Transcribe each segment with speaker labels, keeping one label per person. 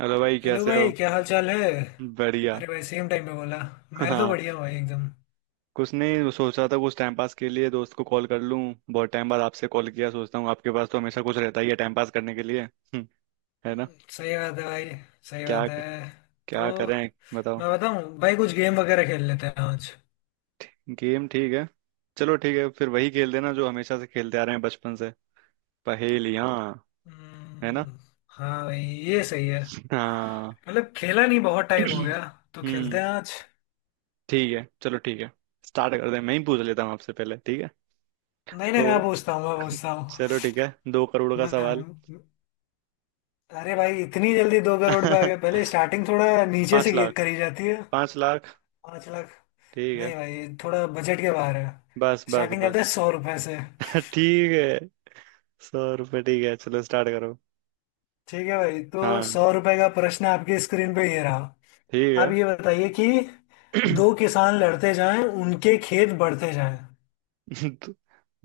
Speaker 1: Hello भाई,
Speaker 2: hello
Speaker 1: कैसे हो।
Speaker 2: भाई, क्या हाल चाल है।
Speaker 1: बढ़िया।
Speaker 2: अरे भाई, सेम टाइम पे बोला। मैं तो
Speaker 1: हाँ,
Speaker 2: बढ़िया हूँ भाई एकदम।
Speaker 1: कुछ नहीं। वो सोच रहा था कुछ टाइम पास के लिए दोस्त को कॉल कर लूँ। बहुत टाइम बाद आपसे कॉल किया। सोचता हूँ आपके पास तो हमेशा कुछ रहता ही है टाइम पास करने के लिए। है ना।
Speaker 2: सही बात है भाई। सही
Speaker 1: क्या?
Speaker 2: बात है। तो
Speaker 1: क्या करें बताओ।
Speaker 2: मैं बताऊँ भाई, कुछ गेम वगैरह खेल लेते हैं आज।
Speaker 1: गेम ठीक है। चलो ठीक है, फिर वही खेल देना जो हमेशा से खेलते आ रहे हैं बचपन से। पहेलियाँ। है ना।
Speaker 2: हम्म। हाँ भाई, ये सही है।
Speaker 1: हाँ।
Speaker 2: मतलब खेला नहीं, बहुत टाइम हो गया। तो खेलते
Speaker 1: हम्म
Speaker 2: हैं आज।
Speaker 1: ठीक है। चलो ठीक है, स्टार्ट कर दे। मैं ही पूछ लेता हूँ आपसे पहले, ठीक है।
Speaker 2: नहीं नहीं, मैं
Speaker 1: तो
Speaker 2: पूछता हूँ, मैं पूछता
Speaker 1: चलो
Speaker 2: हूँ।
Speaker 1: ठीक है। 2 करोड़ का सवाल।
Speaker 2: मैं... अरे भाई, इतनी जल्दी दो करोड़ पे आ गए? पहले स्टार्टिंग थोड़ा नीचे
Speaker 1: पाँच
Speaker 2: से
Speaker 1: लाख
Speaker 2: करी जाती है।
Speaker 1: 5 लाख
Speaker 2: पाँच लाख।
Speaker 1: ठीक है।
Speaker 2: नहीं भाई, थोड़ा बजट के बाहर है।
Speaker 1: बस बस
Speaker 2: स्टार्टिंग करते हैं
Speaker 1: बस।
Speaker 2: सौ रुपए से।
Speaker 1: ठीक है। 100 रुपये ठीक है, चलो स्टार्ट करो।
Speaker 2: ठीक है भाई, तो
Speaker 1: हाँ
Speaker 2: सौ रुपए का प्रश्न आपकी स्क्रीन पे ये रहा।
Speaker 1: ठीक
Speaker 2: आप
Speaker 1: है।
Speaker 2: ये बताइए कि दो किसान लड़ते जाएं, उनके खेत बढ़ते जाएं।
Speaker 1: दो,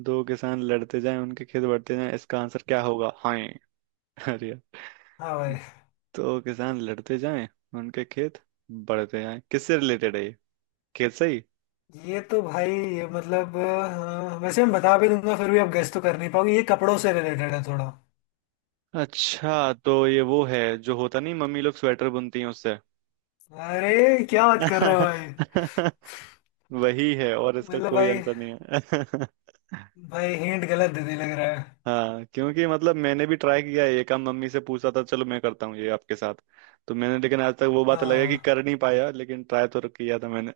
Speaker 1: दो किसान लड़ते जाएं उनके खेत बढ़ते जाएं, इसका आंसर क्या होगा। हाँ। अरे यार।
Speaker 2: हाँ भाई।
Speaker 1: दो किसान लड़ते जाएं, उनके खेत बढ़ते जाएं, किससे रिलेटेड है ये। खेत से ही।
Speaker 2: ये तो भाई, ये मतलब वैसे मैं बता भी दूंगा, फिर भी आप गेस तो कर नहीं पाओगे। ये कपड़ों से रिलेटेड है थोड़ा।
Speaker 1: अच्छा, तो ये वो है जो होता नहीं मम्मी लोग स्वेटर बुनती हैं उससे।
Speaker 2: अरे क्या बात कर रहे हो भाई।
Speaker 1: वही है और इसका
Speaker 2: मतलब
Speaker 1: कोई
Speaker 2: भाई।
Speaker 1: आंसर नहीं है।
Speaker 2: भाई हिंट गलत दे दी, लग रहा है।
Speaker 1: हाँ, क्योंकि मतलब मैंने भी ट्राई किया है ये काम, मम्मी से पूछा था। चलो मैं करता हूँ ये आपके साथ। तो मैंने, लेकिन आज तक वो बात अलग है कि
Speaker 2: हाँ,
Speaker 1: कर नहीं पाया, लेकिन ट्राई तो किया था मैंने।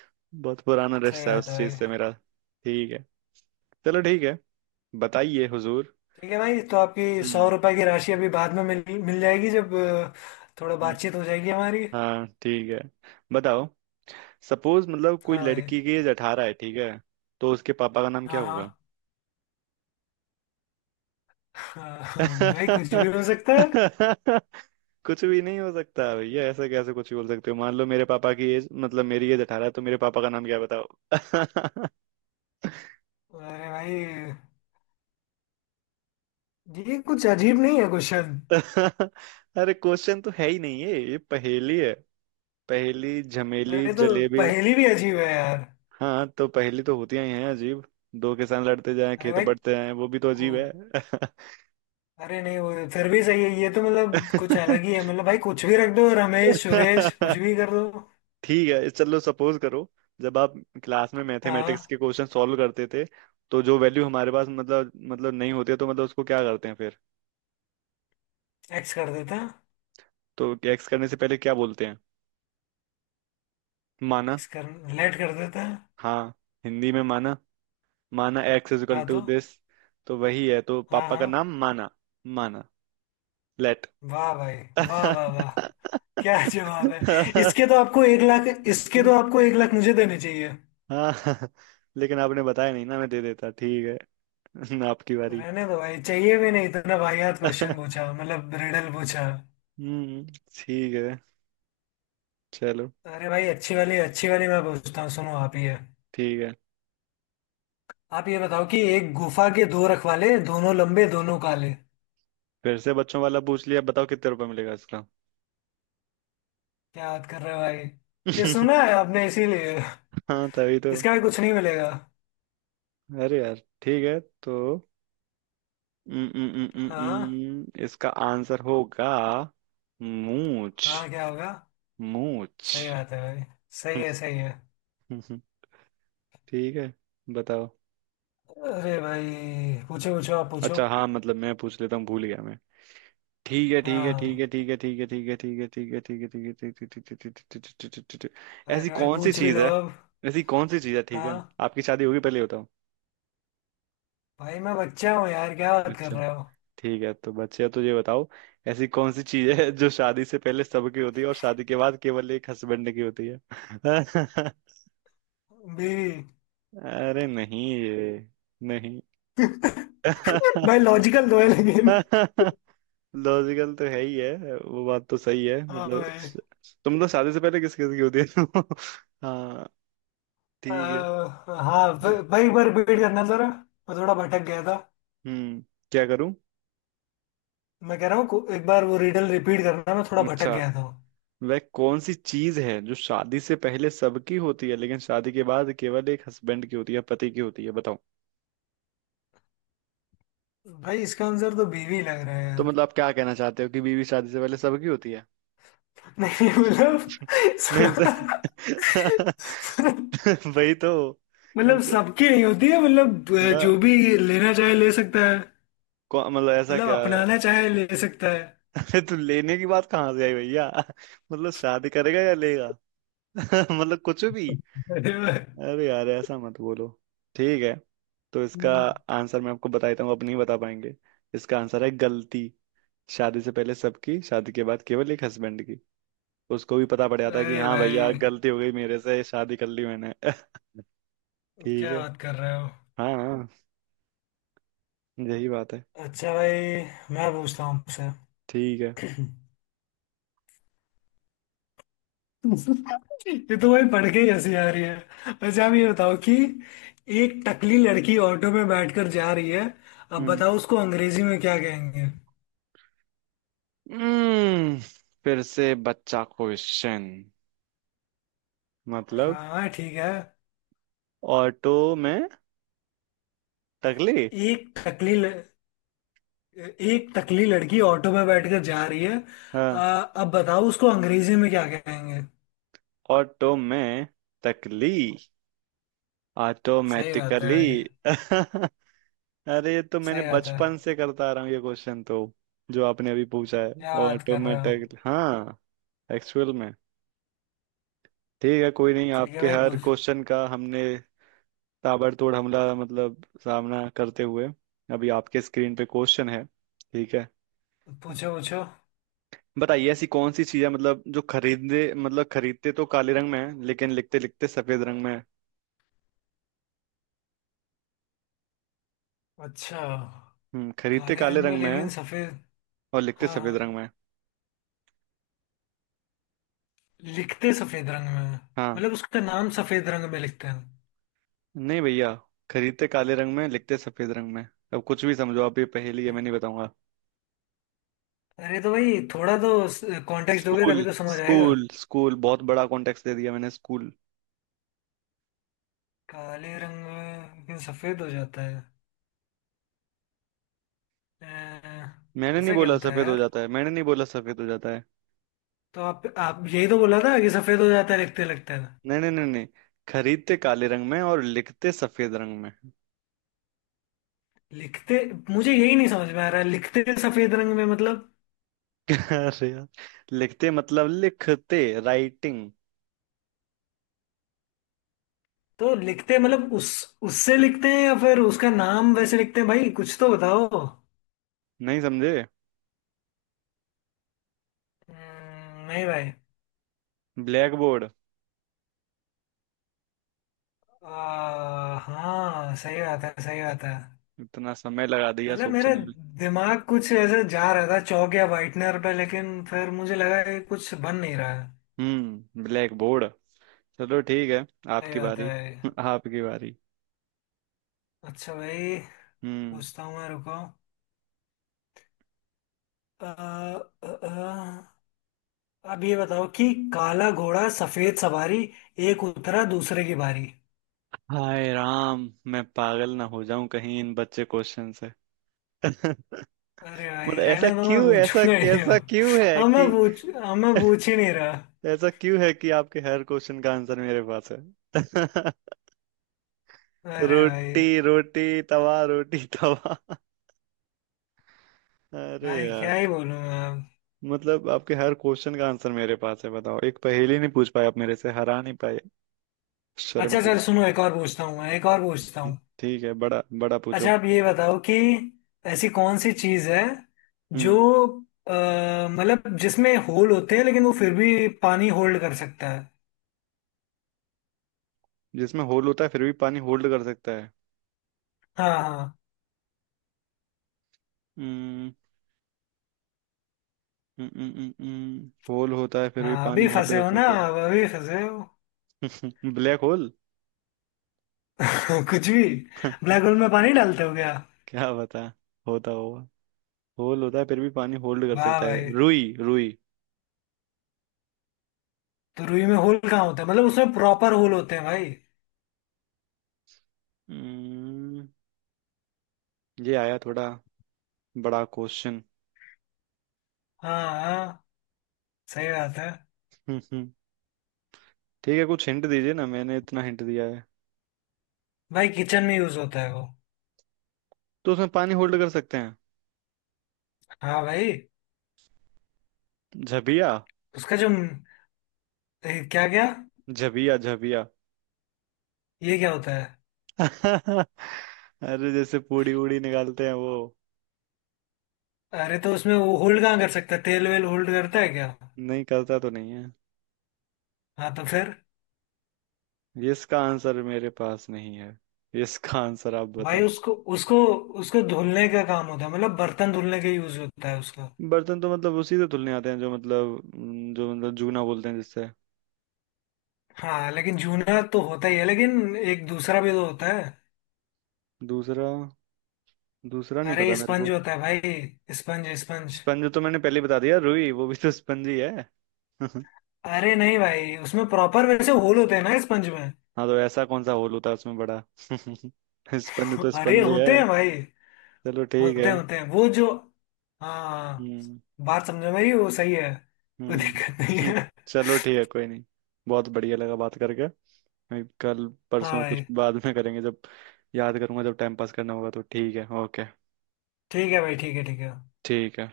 Speaker 1: बहुत पुराना
Speaker 2: सही
Speaker 1: रिश्ता है
Speaker 2: बात है
Speaker 1: उस चीज से
Speaker 2: भाई।
Speaker 1: मेरा। ठीक है, चलो ठीक है। बताइए हुजूर।
Speaker 2: ठीक है भाई, तो आपकी सौ
Speaker 1: हम्म
Speaker 2: रुपए की राशि अभी बाद में मिल मिल जाएगी, जब थोड़ा
Speaker 1: हम्म,
Speaker 2: बातचीत हो जाएगी हमारी।
Speaker 1: हाँ ठीक है, बताओ। सपोज मतलब कोई
Speaker 2: हाँ भाई।
Speaker 1: लड़की की एज 18 है, ठीक है। तो उसके पापा का नाम
Speaker 2: हाँ
Speaker 1: क्या होगा।
Speaker 2: हाँ। हाँ, हाँ भाई, कुछ भी हो सकता है।
Speaker 1: कुछ भी नहीं हो सकता भैया। ऐसे कैसे कुछ भी बोल सकते हो। मान लो मेरे पापा की एज, मतलब मेरी एज 18 है, तो मेरे पापा का नाम क्या है बताओ।
Speaker 2: अरे भाई, ये कुछ अजीब नहीं है क्वेश्चन?
Speaker 1: अरे क्वेश्चन तो है ही नहीं है, ये पहेली है। पहेली झमेली
Speaker 2: अरे तो
Speaker 1: जलेबी।
Speaker 2: पहेली भी अजीब है यार।
Speaker 1: हाँ, तो पहेली तो होती ही हैं अजीब। दो किसान लड़ते जाएं,
Speaker 2: अरे
Speaker 1: खेत
Speaker 2: भाई,
Speaker 1: बढ़ते जाएं, वो भी तो
Speaker 2: को
Speaker 1: अजीब है।
Speaker 2: अरे नहीं, वो फिर भी सही है। ये तो मतलब कुछ अलग ही है, मतलब भाई कुछ भी रख दो, रमेश सुरेश, कुछ भी कर दो।
Speaker 1: ठीक है, चलो सपोज करो। जब आप क्लास में
Speaker 2: हाँ।
Speaker 1: मैथमेटिक्स के क्वेश्चन सॉल्व करते थे, तो जो वैल्यू हमारे पास मतलब नहीं होती है, तो मतलब उसको क्या करते हैं फिर।
Speaker 2: एक्स कर देता।
Speaker 1: तो एक्स करने से पहले क्या बोलते हैं। माना।
Speaker 2: एक्स कर लेट कर देता।
Speaker 1: हाँ, हिंदी में माना। माना एक्स इज इक्वल
Speaker 2: हाँ
Speaker 1: टू
Speaker 2: तो।
Speaker 1: दिस। तो वही है, तो
Speaker 2: हाँ
Speaker 1: पापा का
Speaker 2: हाँ।
Speaker 1: नाम माना। माना, लेट।
Speaker 2: वाह भाई, वाह वाह वाह, क्या जवाब है। इसके तो आपको एक लाख इसके तो आपको एक लाख मुझे देने चाहिए।
Speaker 1: हाँ, लेकिन आपने बताया नहीं ना, मैं दे देता। ठीक है आपकी बारी।
Speaker 2: रहने दो भाई, चाहिए भी नहीं। इतना वाहियात क्वेश्चन पूछा, मतलब रिडल पूछा।
Speaker 1: हम्म ठीक है। चलो
Speaker 2: अरे भाई, अच्छी वाली मैं पूछता हूँ, सुनो।
Speaker 1: ठीक है।
Speaker 2: आप ये बताओ कि एक गुफा के दो रखवाले, दोनों लंबे दोनों काले।
Speaker 1: फिर से बच्चों वाला पूछ लिया, बताओ कितने रुपए मिलेगा इसका।
Speaker 2: क्या याद कर रहे हो भाई? ये सुना है आपने इसीलिए।
Speaker 1: हाँ तभी तो।
Speaker 2: इसका भी कुछ नहीं मिलेगा।
Speaker 1: अरे यार। ठीक है तो
Speaker 2: हाँ
Speaker 1: इसका आंसर होगा मूछ।
Speaker 2: हाँ, क्या होगा।
Speaker 1: मूछ।
Speaker 2: सही बात है भाई, सही
Speaker 1: हम्म,
Speaker 2: है सही है।
Speaker 1: हम्म, हम्म, ठीक है, बताओ।
Speaker 2: अरे भाई, पूछो पूछो, आप पूछो।
Speaker 1: अच्छा हाँ, मतलब मैं पूछ लेता हूँ, भूल गया मैं। ठीक है। ठीक है। ठीक है।
Speaker 2: हाँ।
Speaker 1: ठीक है। ठीक है। ठीक है। ठीक है। ठीक है। ठीक है। ठीक है। ठीक है। ठीक है। ठीक है,
Speaker 2: अरे
Speaker 1: ऐसी
Speaker 2: भाई,
Speaker 1: कौन सी
Speaker 2: पूछ भी
Speaker 1: चीज
Speaker 2: लो
Speaker 1: है।
Speaker 2: अब।
Speaker 1: ऐसी कौन सी चीज है, ठीक है।
Speaker 2: हाँ
Speaker 1: आपकी शादी होगी पहले।
Speaker 2: भाई, मैं बच्चा हूँ यार, क्या बात कर
Speaker 1: बताओ।
Speaker 2: रहे हो।
Speaker 1: ठीक है तो बच्चे, तो ये बताओ। ऐसी कौन सी चीज है जो शादी से पहले सबकी होती है और शादी के बाद केवल एक हस्बैंड की होती है।
Speaker 2: बीवी।
Speaker 1: अरे नहीं, ये नहीं।
Speaker 2: भाई लॉजिकल तो है लेकिन...
Speaker 1: लॉजिकल तो है ही है, वो बात तो सही है।
Speaker 2: हाँ भाई।
Speaker 1: तुम तो शादी से पहले किस किस की होती है। हाँ ठीक है।
Speaker 2: हाँ, भाई एक बार रिपीट करना जरा। मैं थोड़ा भटक गया था।
Speaker 1: हम्म क्या करूं।
Speaker 2: मैं कह रहा हूँ एक बार वो रिडल रिपीट करना, मैं थोड़ा भटक
Speaker 1: अच्छा,
Speaker 2: गया था।
Speaker 1: वह कौन सी चीज है जो शादी से पहले सबकी होती है लेकिन शादी के बाद केवल एक हस्बैंड की होती है, पति की होती है, बताओ।
Speaker 2: भाई इसका आंसर तो बीवी लग रहा है
Speaker 1: तो
Speaker 2: यार।
Speaker 1: मतलब आप क्या कहना चाहते हो कि बीवी शादी से पहले सबकी होती है।
Speaker 2: नहीं मतलब...
Speaker 1: नहीं तो। वही तो। कम
Speaker 2: मतलब
Speaker 1: से,
Speaker 2: सबकी नहीं होती है, मतलब
Speaker 1: थोड़ा,
Speaker 2: जो भी लेना चाहे ले सकता है।
Speaker 1: मतलब ऐसा
Speaker 2: मतलब
Speaker 1: क्या।
Speaker 2: अपनाना चाहे ले सकता है।
Speaker 1: अरे तू लेने की बात कहाँ से आई भैया। मतलब शादी करेगा या लेगा। मतलब कुछ भी।
Speaker 2: अरे वाह।
Speaker 1: अरे यार, ऐसा मत बोलो। ठीक है, तो इसका
Speaker 2: हम्म,
Speaker 1: आंसर मैं आपको बता देता हूँ, आप नहीं बता पाएंगे। इसका आंसर है गलती। शादी से पहले सबकी, शादी के बाद केवल एक हस्बैंड की। उसको भी पता पड़ जाता है कि
Speaker 2: अरे
Speaker 1: हाँ भैया,
Speaker 2: भाई,
Speaker 1: गलती हो गई, मेरे से शादी कर ली मैंने। ठीक
Speaker 2: क्या
Speaker 1: है।
Speaker 2: बात कर रहे हो।
Speaker 1: हाँ हाँ, यही बात है।
Speaker 2: अच्छा भाई, मैं पूछता हूँ आपसे।
Speaker 1: ठीक है।
Speaker 2: ये तो भाई, पढ़ के ही हंसी आ रही है। अच्छा आप ये बताओ कि एक टकली लड़की ऑटो में बैठकर जा रही है। अब
Speaker 1: हम्म
Speaker 2: बताओ उसको अंग्रेजी में क्या कहेंगे।
Speaker 1: हम्म, फिर से बच्चा क्वेश्चन। मतलब,
Speaker 2: हाँ ठीक है।
Speaker 1: ऑटो में तकली।
Speaker 2: एक टकली ल... एक टकली लड़की ऑटो में बैठकर जा रही है।
Speaker 1: हाँ।
Speaker 2: अब बताओ उसको अंग्रेजी में क्या कहेंगे।
Speaker 1: ऑटो में तकली।
Speaker 2: सही बात है
Speaker 1: ऑटोमेटिकली।
Speaker 2: भाई।
Speaker 1: अरे ये तो मैंने
Speaker 2: सही बात है।
Speaker 1: बचपन से करता आ रहा हूँ, ये क्वेश्चन तो जो आपने अभी पूछा है।
Speaker 2: क्या बात कर रहे हो।
Speaker 1: ऑटोमेटिक हाँ, एक्चुअल में। ठीक है कोई नहीं,
Speaker 2: ठीक है
Speaker 1: आपके
Speaker 2: भाई,
Speaker 1: हर क्वेश्चन का हमने ताबड़तोड़ हमला, मतलब सामना करते हुए। अभी आपके स्क्रीन पे क्वेश्चन है, ठीक है।
Speaker 2: पूछो पूछो।
Speaker 1: बताइए ऐसी कौन सी चीज है, मतलब जो खरीदते, खरीदते तो काले रंग में है लेकिन लिखते लिखते सफेद रंग में है।
Speaker 2: अच्छा।
Speaker 1: खरीदते
Speaker 2: काले
Speaker 1: काले
Speaker 2: रंग में
Speaker 1: रंग में है
Speaker 2: लेकिन सफेद।
Speaker 1: और लिखते
Speaker 2: हाँ
Speaker 1: सफेद
Speaker 2: हाँ।
Speaker 1: रंग में है।
Speaker 2: लिखते सफेद रंग में हैं।
Speaker 1: हाँ।
Speaker 2: मतलब उसका नाम सफेद रंग में लिखते हैं।
Speaker 1: नहीं भैया, खरीदते काले रंग में, लिखते सफेद रंग में। अब कुछ भी समझो आप, ये पहेली है, मैं नहीं बताऊंगा।
Speaker 2: अरे तो भाई, थोड़ा तो कॉन्टेक्स्ट दोगे
Speaker 1: स्कूल।
Speaker 2: तभी तो समझ आएगा।
Speaker 1: स्कूल। स्कूल बहुत बड़ा कॉन्टेक्स्ट दे दिया मैंने, स्कूल।
Speaker 2: काले रंग में लेकिन सफेद हो जाता है।
Speaker 1: मैंने नहीं
Speaker 2: ऐसा क्या
Speaker 1: बोला
Speaker 2: होता है
Speaker 1: सफेद हो
Speaker 2: यार।
Speaker 1: जाता है, मैंने नहीं बोला सफेद हो जाता है।
Speaker 2: तो आप यही तो बोला था कि सफेद हो जाता है लिखते लिखते।
Speaker 1: नहीं नहीं नहीं नहीं, खरीदते काले रंग में और लिखते सफेद रंग में।
Speaker 2: लिखते? मुझे यही नहीं समझ में आ रहा है, लिखते सफेद रंग में मतलब।
Speaker 1: अरे यार, लिखते मतलब लिखते राइटिंग।
Speaker 2: तो लिखते मतलब उस उससे लिखते हैं या फिर उसका नाम वैसे लिखते हैं, भाई कुछ तो बताओ।
Speaker 1: नहीं समझे।
Speaker 2: नहीं भाई।
Speaker 1: Black board.
Speaker 2: हाँ, सही बात है सही बात है।
Speaker 1: इतना समय लगा दिया
Speaker 2: मतलब मेरा
Speaker 1: सोचने में।
Speaker 2: दिमाग कुछ ऐसे जा रहा था चौक या वाइटनर पे, लेकिन फिर मुझे लगा कि कुछ बन नहीं रहा है।
Speaker 1: Black board. चलो ठीक है,
Speaker 2: सही
Speaker 1: आपकी
Speaker 2: बात
Speaker 1: बारी।
Speaker 2: है।
Speaker 1: आपकी बारी।
Speaker 2: अच्छा भाई।
Speaker 1: हम्म
Speaker 2: पूछता हूँ मैं, रुको। आ, आ, अब ये बताओ कि काला घोड़ा सफेद सवारी, एक उतरा दूसरे की बारी।
Speaker 1: हाय राम, मैं पागल ना हो जाऊं कहीं इन बच्चे क्वेश्चन से।
Speaker 2: अरे भाई
Speaker 1: मतलब,
Speaker 2: रहने,
Speaker 1: ऐसा
Speaker 2: तो मैं
Speaker 1: क्यों, ऐसा
Speaker 2: पूछूंगा ही नहीं
Speaker 1: कैसा क्यों
Speaker 2: अब।
Speaker 1: है कि।
Speaker 2: अब मैं पूछ ही नहीं रहा।
Speaker 1: ऐसा क्यों है कि आपके हर क्वेश्चन का आंसर मेरे पास है।
Speaker 2: अरे भाई।
Speaker 1: रोटी रोटी तवा रोटी। तवा। अरे
Speaker 2: भाई क्या
Speaker 1: यार,
Speaker 2: ही बोलूं मैं।
Speaker 1: मतलब आपके हर क्वेश्चन का आंसर मेरे पास है। बताओ, एक पहेली नहीं पूछ पाए आप, मेरे से हरा नहीं पाए, शर्म
Speaker 2: अच्छा
Speaker 1: की
Speaker 2: सर
Speaker 1: बात
Speaker 2: सुनो, एक और पूछता
Speaker 1: है।
Speaker 2: हूँ।
Speaker 1: ठीक है, बड़ा बड़ा पूछो।
Speaker 2: अच्छा आप ये बताओ कि ऐसी कौन सी चीज है जो
Speaker 1: हम्म
Speaker 2: अ, मतलब जिसमें होल होते हैं, लेकिन वो फिर भी पानी होल्ड कर सकता है।
Speaker 1: जिसमें होल होता है फिर भी पानी होल्ड कर सकता है।
Speaker 2: हाँ हाँ।
Speaker 1: हम्म होल होता है फिर भी
Speaker 2: हाँ,
Speaker 1: पानी
Speaker 2: अभी
Speaker 1: होल्ड
Speaker 2: फंसे
Speaker 1: कर
Speaker 2: हो ना
Speaker 1: सकता
Speaker 2: आप, अभी फंसे हो।
Speaker 1: है। Black hole.
Speaker 2: कुछ भी। ब्लैक होल में पानी डालते हो क्या?
Speaker 1: क्या बता, होता होगा। होल होता है फिर भी पानी होल्ड कर
Speaker 2: वाह
Speaker 1: सकता है।
Speaker 2: भाई।
Speaker 1: रुई रुई।
Speaker 2: तो रुई में होल कहाँ होता है, मतलब उसमें प्रॉपर होल होते हैं भाई।
Speaker 1: हम्म, ये आया थोड़ा बड़ा क्वेश्चन।
Speaker 2: हाँ हाँ। सही बात है।
Speaker 1: ठीक है, कुछ हिंट दीजिए ना, मैंने इतना हिंट दिया है।
Speaker 2: भाई किचन में यूज होता है वो।
Speaker 1: तो उसमें पानी होल्ड कर सकते हैं।
Speaker 2: हाँ भाई।
Speaker 1: झबिया।
Speaker 2: उसका जो क्या क्या...
Speaker 1: झबिया झबिया।
Speaker 2: ये क्या होता है?
Speaker 1: अरे जैसे पूड़ी उड़ी निकालते हैं वो।
Speaker 2: अरे तो उसमें वो होल्ड कहाँ कर सकता है, तेल वेल होल्ड करता है क्या?
Speaker 1: नहीं करता तो नहीं है।
Speaker 2: हाँ तो फिर...
Speaker 1: इसका आंसर मेरे पास नहीं है, इसका आंसर आप
Speaker 2: भाई
Speaker 1: बताओ।
Speaker 2: उसको उसको उसको धुलने का काम होता है, मतलब बर्तन धुलने का यूज होता है उसका।
Speaker 1: बर्तन तो मतलब उसी से धुलने आते हैं जो मतलब, जो मतलब जूना बोलते हैं जिससे।
Speaker 2: हाँ, लेकिन जूना तो होता ही है, लेकिन एक दूसरा भी तो होता है।
Speaker 1: दूसरा, दूसरा नहीं
Speaker 2: अरे
Speaker 1: पता मेरे
Speaker 2: स्पंज
Speaker 1: को।
Speaker 2: होता है भाई, स्पंज स्पंज।
Speaker 1: स्पंज तो मैंने पहले ही बता दिया, रुई वो भी तो स्पंज ही है।
Speaker 2: अरे नहीं भाई, उसमें प्रॉपर वैसे होल होते हैं ना, स्पंज में।
Speaker 1: हाँ, तो ऐसा कौन सा होल होता है उसमें बड़ा। स्पंज तो
Speaker 2: अरे
Speaker 1: स्पंज ही
Speaker 2: होते
Speaker 1: है।
Speaker 2: हैं भाई।
Speaker 1: चलो ठीक
Speaker 2: होते
Speaker 1: है।
Speaker 2: होते हैं वो जो... हाँ।
Speaker 1: हम्म
Speaker 2: बात समझो मेरी, वो सही है। कोई
Speaker 1: हम्म
Speaker 2: दिक्कत नहीं
Speaker 1: हम्म,
Speaker 2: है।
Speaker 1: चलो ठीक है, कोई नहीं। बहुत बढ़िया लगा बात करके। मैं कल
Speaker 2: हाँ
Speaker 1: परसों कुछ
Speaker 2: भाई,
Speaker 1: बाद में करेंगे, जब याद करूंगा, जब टाइम पास करना होगा तो। ठीक है, ओके।
Speaker 2: ठीक है भाई, ठीक है ठीक है।
Speaker 1: ठीक है।